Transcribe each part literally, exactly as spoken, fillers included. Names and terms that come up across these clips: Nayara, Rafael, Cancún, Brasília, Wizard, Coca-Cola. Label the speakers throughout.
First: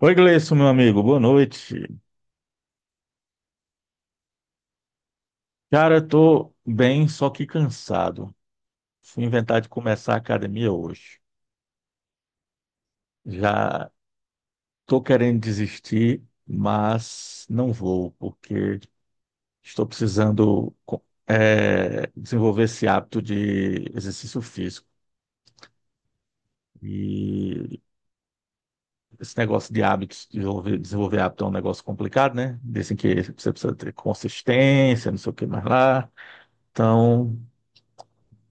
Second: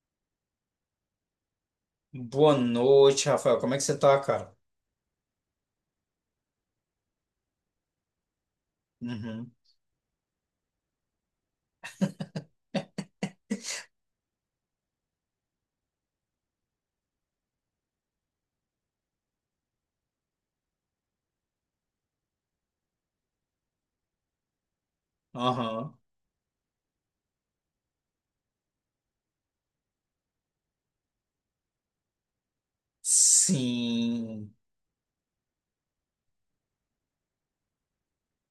Speaker 1: Oi, Gleison, meu amigo, boa noite.
Speaker 2: Boa noite, Rafael. Como é que você tá, cara?
Speaker 1: Cara, eu tô bem, só que cansado. Fui
Speaker 2: Uhum.
Speaker 1: inventar de começar a academia hoje. Já tô querendo desistir, mas não vou, porque estou precisando co- eh, desenvolver esse hábito de exercício físico.
Speaker 2: Aham.
Speaker 1: E esse negócio de hábitos, desenvolver, desenvolver hábito é um negócio complicado, né? Dizem que você precisa ter
Speaker 2: Sim.
Speaker 1: consistência, não sei o que mais lá. Então,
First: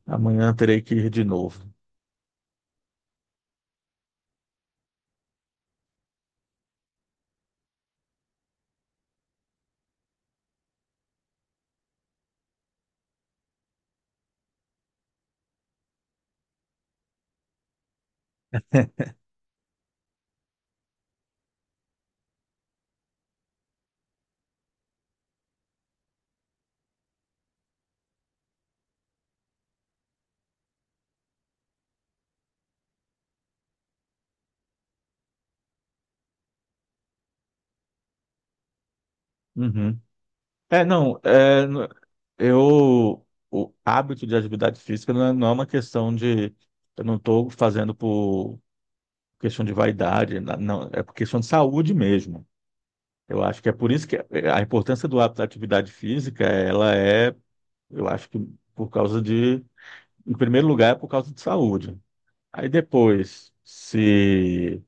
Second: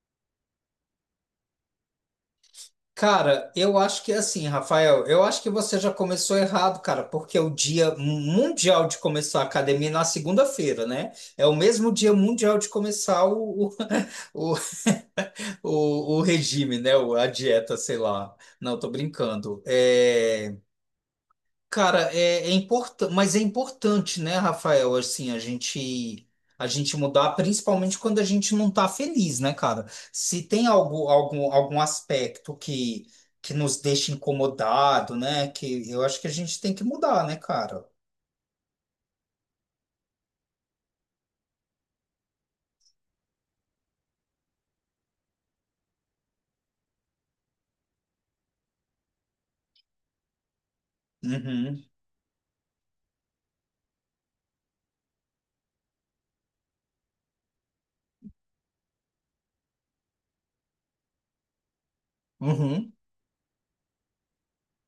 Speaker 1: amanhã terei que ir de novo.
Speaker 2: Cara, eu acho que é assim, Rafael, eu acho que você já começou errado, cara, porque é o dia mundial de começar a academia é na segunda-feira, né? É o mesmo dia mundial de começar o, o, o, o o regime, né? O- A dieta, sei lá. Não, tô brincando. É. Cara, é, é importante, mas é importante, né, Rafael, assim, a gente a gente mudar, principalmente quando a gente não tá feliz, né, cara? Se tem algo, algum, algum aspecto que, que nos deixa incomodado, né, que eu acho que a gente tem que mudar, né, cara?
Speaker 1: Uhum. É, não, é, n- eu, O hábito de atividade física não é, não é uma questão de, eu não estou fazendo por questão de vaidade, na- não, é por questão de
Speaker 2: Uhum,
Speaker 1: saúde mesmo. Eu acho que é por isso que a importância do hábito da atividade física, ela é, eu acho que por causa de, em primeiro lugar, é por causa de saúde. Aí
Speaker 2: uhum.
Speaker 1: depois, se,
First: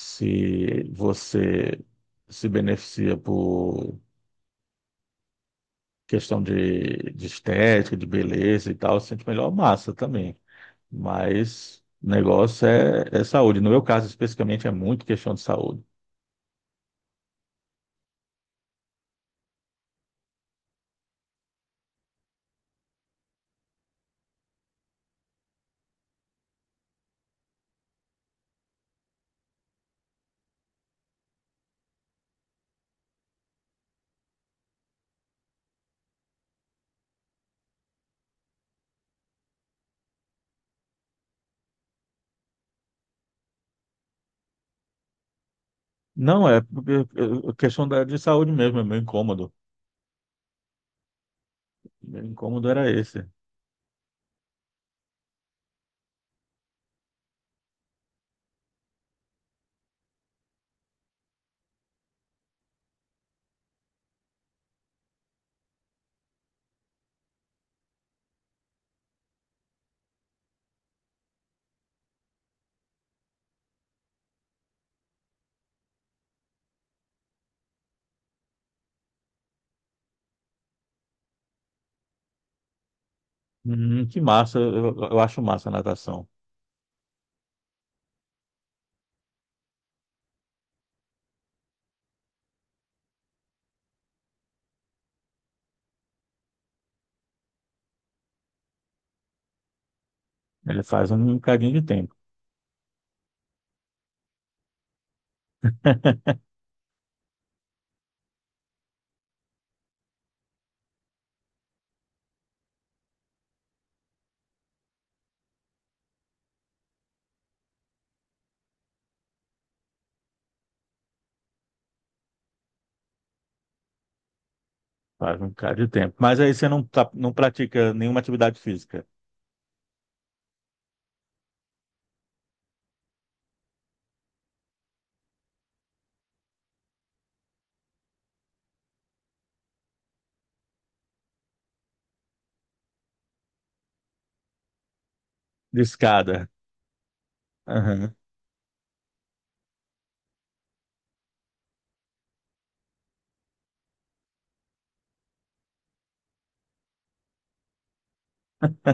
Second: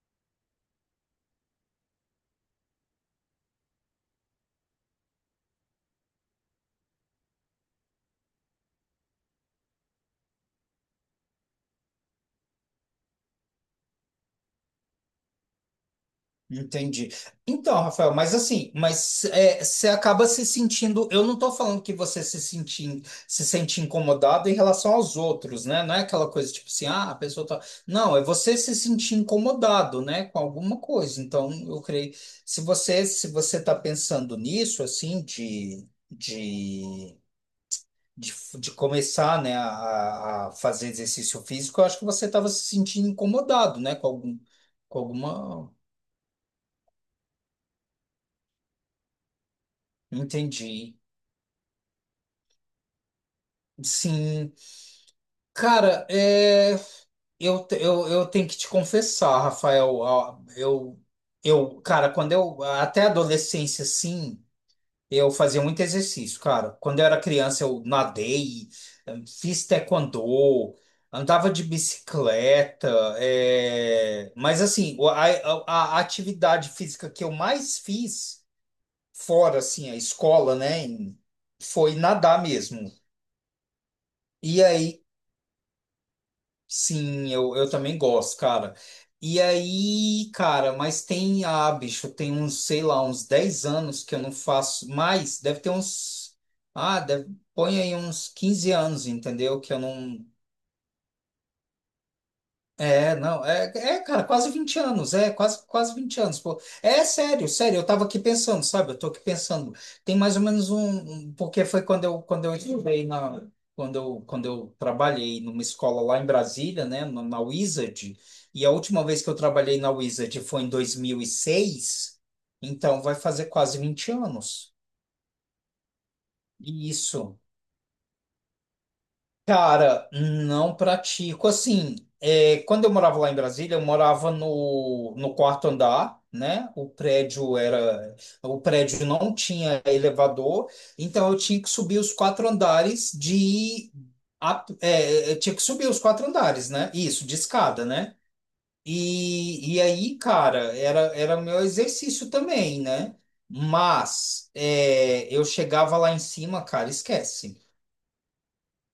Speaker 1: se você se beneficia questão de, de estética, de beleza e tal, sente melhor massa também. Mas o negócio é, é saúde. No meu caso, especificamente, é muito questão de saúde.
Speaker 2: Entendi. Então, Rafael, mas assim, mas é, você acaba se sentindo. Eu não estou falando que você se sente, se sente incomodado em relação aos outros, né? Não é aquela coisa tipo assim, ah, a pessoa tá. Não, é você se sentir incomodado, né, com alguma coisa. Então, eu creio. Se você se você está pensando nisso, assim, de, de, de, de começar, né, a, a fazer exercício físico, eu acho que você estava se sentindo incomodado, né, com algum, com alguma.
Speaker 1: Não, é, porque é questão da, de saúde mesmo, é meu incômodo.
Speaker 2: Entendi.
Speaker 1: Meu incômodo era esse.
Speaker 2: Sim. Cara, é, eu, te- eu, eu tenho que te confessar, Rafael. Ó, Eu, eu, cara, quando eu. Até a adolescência, sim, eu fazia muito exercício, cara. Quando eu era criança, eu nadei, fiz taekwondo, andava de bicicleta. é, Mas, assim, o- a, a, a atividade física que eu mais fiz, fora, assim, a escola, né, em- foi nadar mesmo.
Speaker 1: Hum, que massa,
Speaker 2: E
Speaker 1: eu,
Speaker 2: aí,
Speaker 1: eu acho massa a natação.
Speaker 2: sim, eu, eu também gosto, cara. E aí, cara, mas tem, ah, bicho, tem uns, sei lá, uns dez anos que eu não faço mais, deve ter uns, ah, deve, põe aí uns quinze anos, entendeu? Que eu não,
Speaker 1: Ele faz um bocadinho de tempo.
Speaker 2: é, não, é, é, cara, quase vinte anos, é, quase, quase vinte anos, pô. É sério, sério, eu tava aqui pensando, sabe? Eu tô aqui pensando. Tem mais ou menos um, um- porque foi quando eu, quando eu estudei na, quando eu, quando eu trabalhei numa escola lá em Brasília, né, na, na Wizard, e a última vez que eu trabalhei na Wizard foi em dois mil e seis. Então vai fazer quase vinte anos.
Speaker 1: Faz um bocado de tempo. Mas aí você não, tá- não
Speaker 2: Isso.
Speaker 1: pratica nenhuma atividade física.
Speaker 2: Cara, não pratico assim. é, quando eu morava lá em Brasília, eu morava no, no quarto andar, né? O prédio era, o prédio não tinha elevador, então eu tinha que subir os quatro andares de, a- é, eu tinha que
Speaker 1: De
Speaker 2: subir os quatro
Speaker 1: escada.
Speaker 2: andares, né? Isso, de escada,
Speaker 1: Aham.
Speaker 2: né? E, e aí, cara, era era meu exercício também, né? Mas é, eu chegava lá em cima, cara, esquece.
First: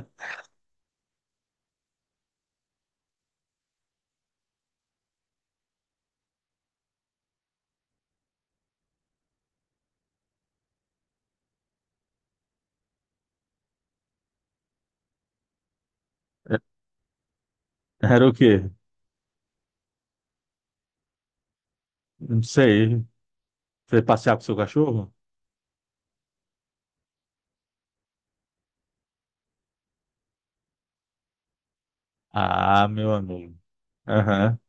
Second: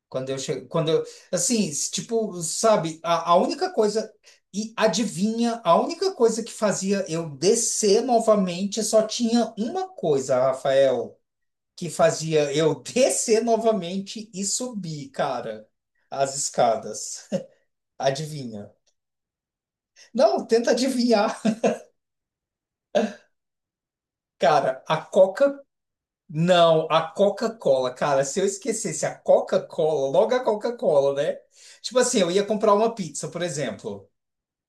Speaker 2: Quando eu chego, quando eu, assim, s- tipo, sabe, a, a única coisa, e adivinha, a única coisa que fazia eu descer novamente só tinha uma coisa, Rafael, que fazia eu descer novamente e subir, cara, as
Speaker 1: É,
Speaker 2: escadas.
Speaker 1: era o quê?
Speaker 2: Adivinha? Não, tenta adivinhar.
Speaker 1: Não sei. Você passear com seu
Speaker 2: Cara, a
Speaker 1: cachorro?
Speaker 2: Coca, não, a Coca-Cola, cara, se eu esquecesse a Coca-Cola, logo a Coca-Cola, né? Tipo assim, eu ia comprar
Speaker 1: Ah,
Speaker 2: uma
Speaker 1: meu
Speaker 2: pizza, por
Speaker 1: amigo.
Speaker 2: exemplo.
Speaker 1: Aham.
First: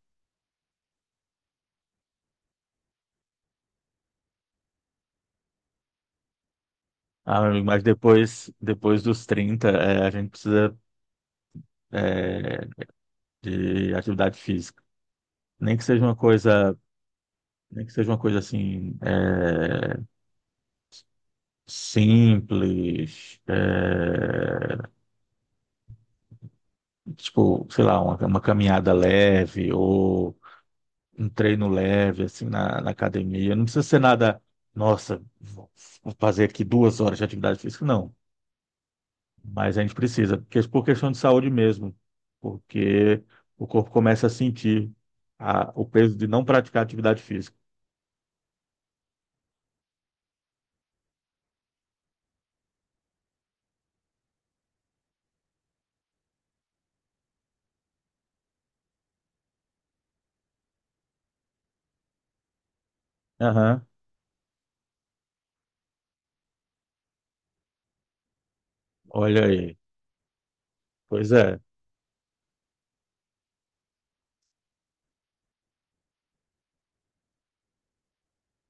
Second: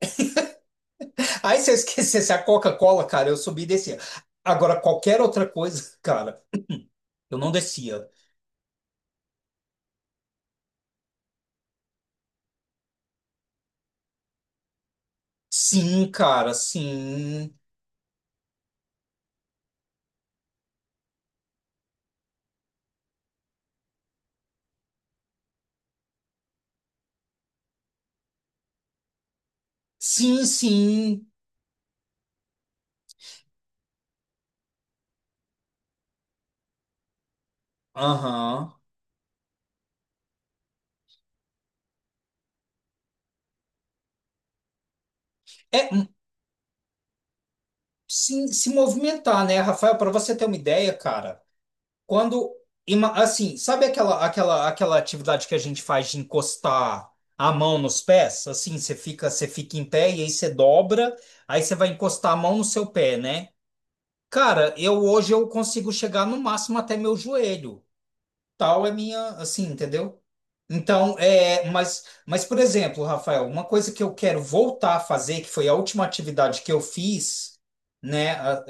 Speaker 2: Aí se eu esquecesse a Coca-Cola, cara, eu subia e descia. Agora, qualquer outra coisa, cara, eu
Speaker 1: Ah, meu
Speaker 2: não
Speaker 1: amigo, mas
Speaker 2: descia.
Speaker 1: depois, depois dos trinta, é, a gente precisa, é, de atividade física. Nem que seja
Speaker 2: Sim,
Speaker 1: uma
Speaker 2: cara,
Speaker 1: coisa,
Speaker 2: sim.
Speaker 1: nem que seja uma coisa assim, é, simples, é, tipo, sei lá, uma, uma caminhada leve ou
Speaker 2: Sim, sim.
Speaker 1: um treino leve, assim, na, na academia. Não precisa ser nada, nossa, vou fazer aqui duas horas de atividade física, não.
Speaker 2: Aham.
Speaker 1: Mas a gente precisa, porque é por questão de saúde mesmo, porque o corpo começa a sentir a- o
Speaker 2: É, hum,
Speaker 1: peso de não praticar atividade física.
Speaker 2: sim, se movimentar, né, Rafael? Para você ter uma ideia, cara, quando. ima- Assim, sabe aquela, aquela, aquela atividade que a gente faz de encostar a mão nos pés? Assim, você fica, você fica em pé e aí você dobra, aí você vai encostar a mão no seu pé, né?
Speaker 1: Aham.
Speaker 2: Cara, eu hoje eu consigo chegar no máximo até meu joelho. Tal é minha,
Speaker 1: Olha
Speaker 2: assim,
Speaker 1: aí.
Speaker 2: entendeu? Então,
Speaker 1: Pois é,
Speaker 2: é, mas, mas por exemplo, Rafael, uma coisa que eu quero voltar a fazer, que foi a última atividade que eu fiz, né, a-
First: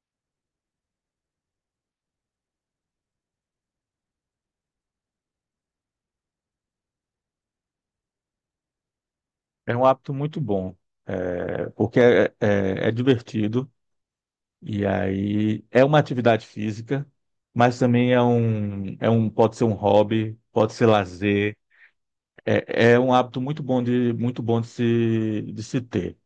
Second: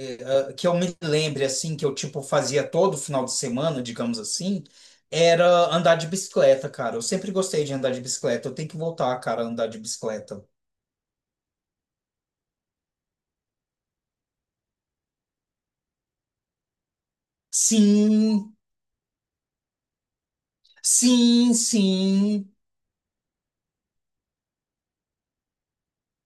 Speaker 2: a- que eu me lembre assim, que eu tipo fazia todo final de semana, digamos assim, era andar de bicicleta, cara. Eu sempre gostei de andar de bicicleta. Eu tenho que voltar, cara, a andar
Speaker 1: é
Speaker 2: de
Speaker 1: um hábito muito
Speaker 2: bicicleta.
Speaker 1: bom, é, porque é, é- é divertido e aí é uma atividade física, mas também é
Speaker 2: Sim,
Speaker 1: um, é um, pode ser um hobby, pode ser
Speaker 2: sim,
Speaker 1: lazer.
Speaker 2: sim.
Speaker 1: É, é um hábito muito bom de, muito bom de se, de se ter.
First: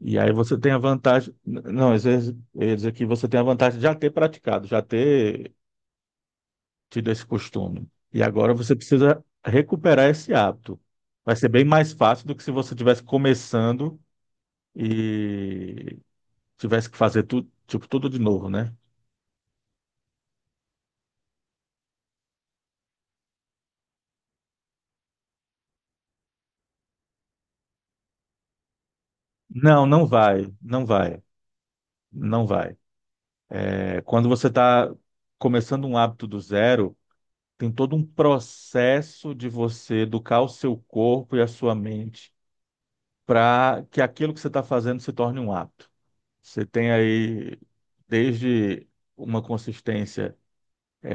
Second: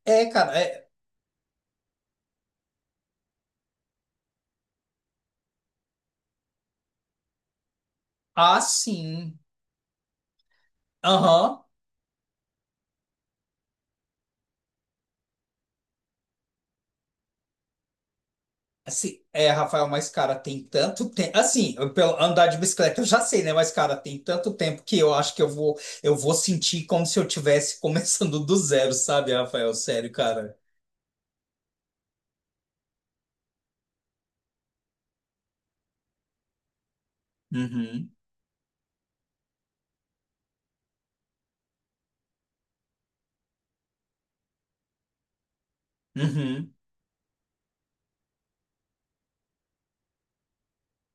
Speaker 1: E
Speaker 2: É,
Speaker 1: aí você
Speaker 2: cara,
Speaker 1: tem a
Speaker 2: é,
Speaker 1: vantagem. Não, às vezes eu ia dizer que você tem a vantagem de já ter praticado, já ter tido esse costume. E agora
Speaker 2: ah,
Speaker 1: você precisa
Speaker 2: sim.
Speaker 1: recuperar esse hábito. Vai ser bem
Speaker 2: Aham.
Speaker 1: mais fácil do que se você tivesse começando e tivesse que fazer tudo, tipo, tudo de novo, né?
Speaker 2: Assim, é, Rafael, mas cara, tem tanto tempo. Assim, eu- pelo andar de bicicleta eu já sei, né? Mas cara, tem tanto tempo que eu acho que eu vou, eu vou sentir como se eu tivesse começando do zero, sabe, Rafael?
Speaker 1: Não, não
Speaker 2: Sério,
Speaker 1: vai,
Speaker 2: cara.
Speaker 1: não vai, não vai. É, quando você está começando um hábito do zero, tem todo um
Speaker 2: Uhum.
Speaker 1: processo de você educar o seu corpo e a sua mente para que aquilo que você está fazendo se torne um hábito. Você
Speaker 2: Uhum.
Speaker 1: tem aí desde uma consistência,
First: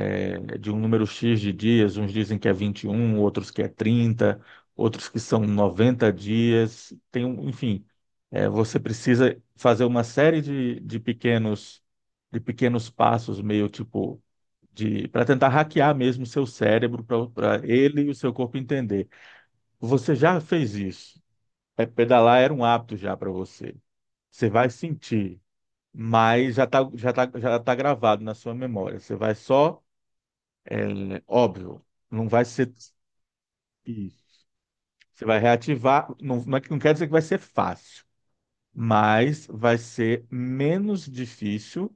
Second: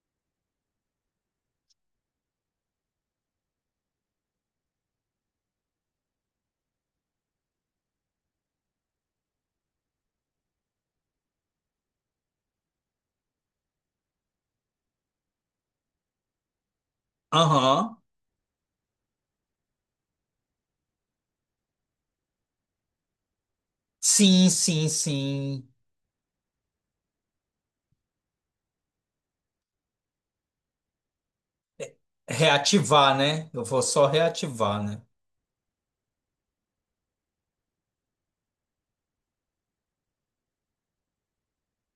Speaker 1: eh, de um número X de dias, uns dizem que é vinte e um, outros que é trinta, outros que são noventa dias, tem um, enfim, eh, você precisa fazer uma série de, de pequenos de pequenos passos, meio tipo de para tentar hackear mesmo o seu cérebro para
Speaker 2: Aham.
Speaker 1: ele e o seu corpo entender. Você já fez isso? É, pedalar era um hábito já para você. Você
Speaker 2: Sim,
Speaker 1: vai
Speaker 2: sim,
Speaker 1: sentir,
Speaker 2: sim.
Speaker 1: mas já tá, já tá, já tá gravado na sua memória. Você vai só, é, óbvio, não vai ser
Speaker 2: Reativar, né? Eu vou só
Speaker 1: isso.
Speaker 2: reativar, né?
Speaker 1: Você vai reativar, não, não é que- não quer dizer que vai ser fácil, mas vai ser menos difícil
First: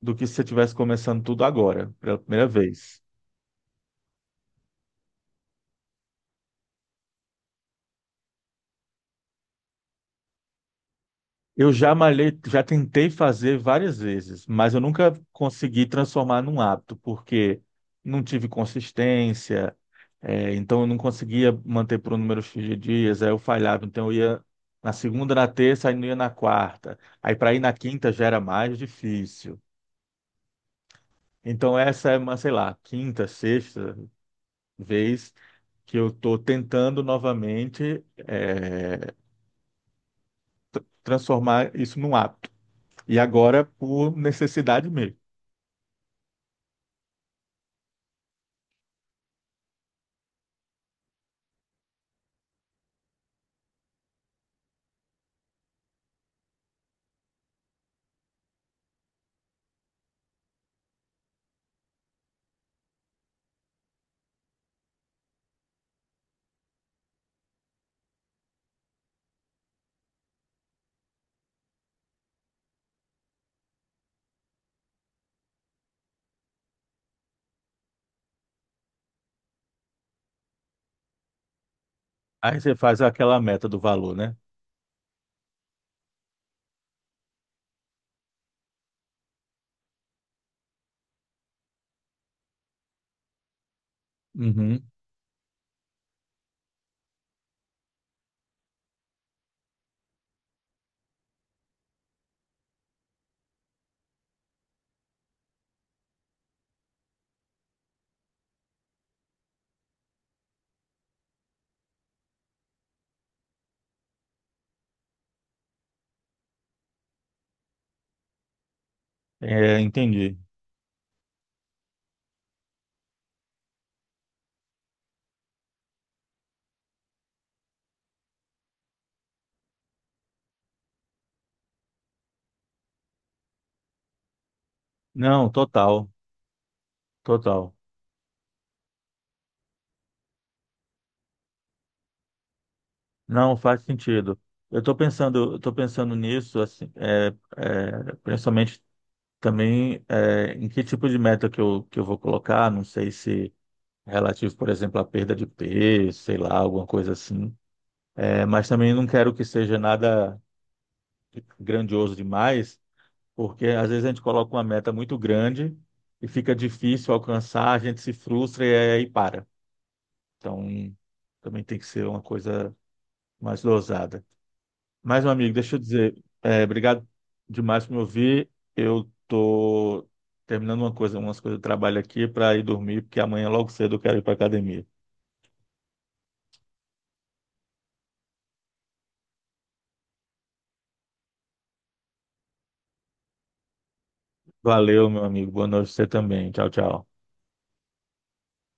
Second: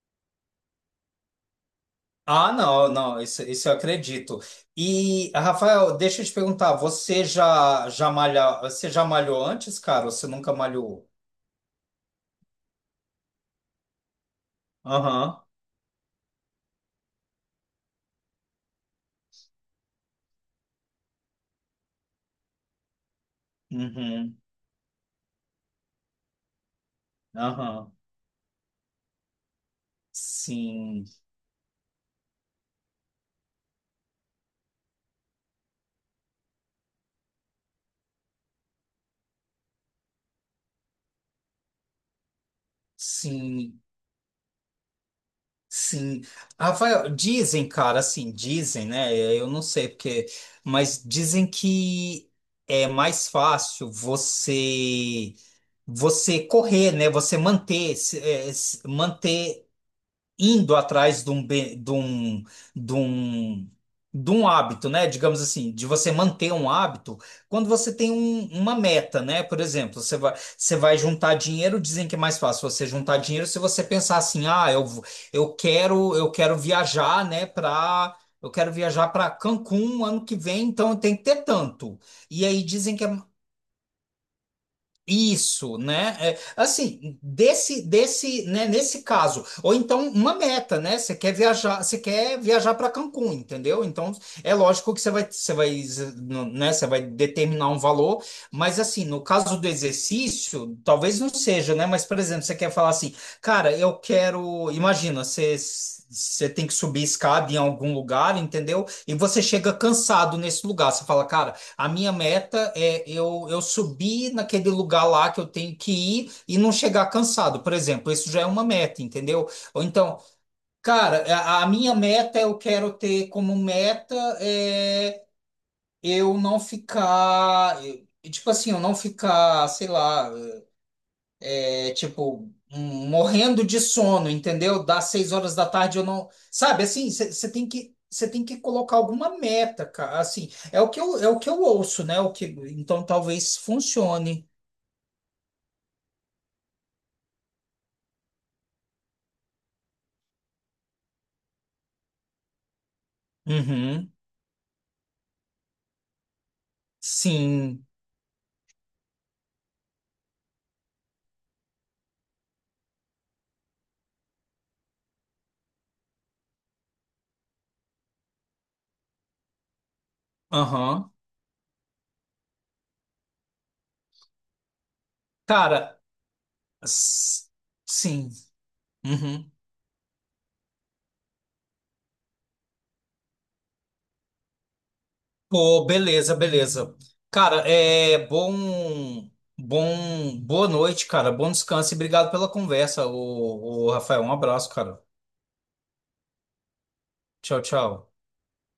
Speaker 1: do que se você estivesse começando tudo agora, pela primeira
Speaker 2: Ah, não,
Speaker 1: vez.
Speaker 2: não, isso, isso eu acredito. E, Rafael, deixa eu te perguntar, você já, já malha, você já malhou antes, cara? Ou você nunca malhou?
Speaker 1: Eu já malhei, já tentei fazer várias vezes, mas eu nunca
Speaker 2: Aham.
Speaker 1: consegui transformar num hábito, porque não tive consistência, é, então eu não conseguia manter por um número X de dias, aí eu falhava, então eu
Speaker 2: Uhum,
Speaker 1: ia na segunda, na terça, aí não ia na quarta. Aí para ir na
Speaker 2: aham.
Speaker 1: quinta já era mais difícil.
Speaker 2: Sim,
Speaker 1: Então essa é uma, sei lá, quinta, sexta vez que eu estou tentando novamente, é, transformar isso num hábito. E agora
Speaker 2: sim,
Speaker 1: por necessidade mesmo.
Speaker 2: sim. Rafael, dizem, cara, assim, dizem, né? eh, Eu não sei porque, mas dizem que é mais fácil você você correr, né? Você manter, se- é, se- manter indo atrás de um, be- de um, de um, de um hábito, né? Digamos assim, de você manter um hábito, quando você tem um- uma meta, né? Por exemplo, você vai, você vai juntar dinheiro, dizem que é mais fácil você juntar dinheiro se você pensar assim, ah, eu, vou- eu quero, eu quero viajar, né, para. Eu quero viajar para Cancún ano que vem, então eu tenho que ter tanto. E
Speaker 1: Aí
Speaker 2: aí
Speaker 1: você
Speaker 2: dizem
Speaker 1: faz
Speaker 2: que é
Speaker 1: aquela meta do valor, né?
Speaker 2: isso, né? É, assim, desse, desse, né, nesse caso, ou então uma meta, né? Você quer viajar, você quer viajar para Cancún, entendeu? Então, é
Speaker 1: Uhum.
Speaker 2: lógico que você vai, você vai, né? Você vai determinar um valor, mas assim, no caso do exercício, talvez não seja, né? Mas, por exemplo, você quer falar assim, cara, eu quero, imagina, você Você tem que subir escada em algum lugar, entendeu? E você chega cansado nesse lugar. Você fala, cara, a minha meta é eu, eu subir naquele lugar lá que eu tenho que ir e não chegar cansado, por exemplo. Isso já é uma meta, entendeu?
Speaker 1: É,
Speaker 2: Ou então,
Speaker 1: entendi.
Speaker 2: cara, a, a minha meta eu quero ter como meta é eu não ficar, eh, tipo assim, eu não ficar, sei lá. É tipo, hum, morrendo de sono, entendeu? Das seis
Speaker 1: Não,
Speaker 2: horas da tarde eu
Speaker 1: total,
Speaker 2: não. Sabe, assim, você tem
Speaker 1: total.
Speaker 2: que. Você tem que colocar alguma meta, cara. Assim, é o que eu, é o que eu ouço, né? O que, então
Speaker 1: Não
Speaker 2: talvez
Speaker 1: faz sentido.
Speaker 2: funcione.
Speaker 1: Eu estou pensando, eu tô pensando nisso, assim, é, é, principalmente também é, em que tipo de meta que eu, que eu vou colocar. Não sei se
Speaker 2: Uhum.
Speaker 1: relativo, por exemplo, à perda de peso, sei lá, alguma coisa assim.
Speaker 2: Sim.
Speaker 1: É, mas também não quero que seja nada grandioso demais, porque às vezes a gente coloca uma meta muito grande e fica difícil alcançar, a gente se frustra e aí para. Então,
Speaker 2: Aham.
Speaker 1: também tem que ser uma coisa mais dosada. Mas, meu amigo, deixa eu
Speaker 2: Cara,
Speaker 1: dizer, é, obrigado
Speaker 2: s-
Speaker 1: demais por me
Speaker 2: sim.
Speaker 1: ouvir. Eu
Speaker 2: Uhum.
Speaker 1: tô terminando uma coisa, umas coisas de trabalho aqui para ir dormir, porque amanhã logo cedo eu quero ir para academia.
Speaker 2: Pô, beleza, beleza. Cara, é bom, bom, boa noite, cara. Bom descanso e obrigado pela conversa, o, Rafael. Um abraço, cara.
Speaker 1: Valeu, meu amigo. Boa noite pra você também. Tchau, tchau.
Speaker 2: Tchau, tchau.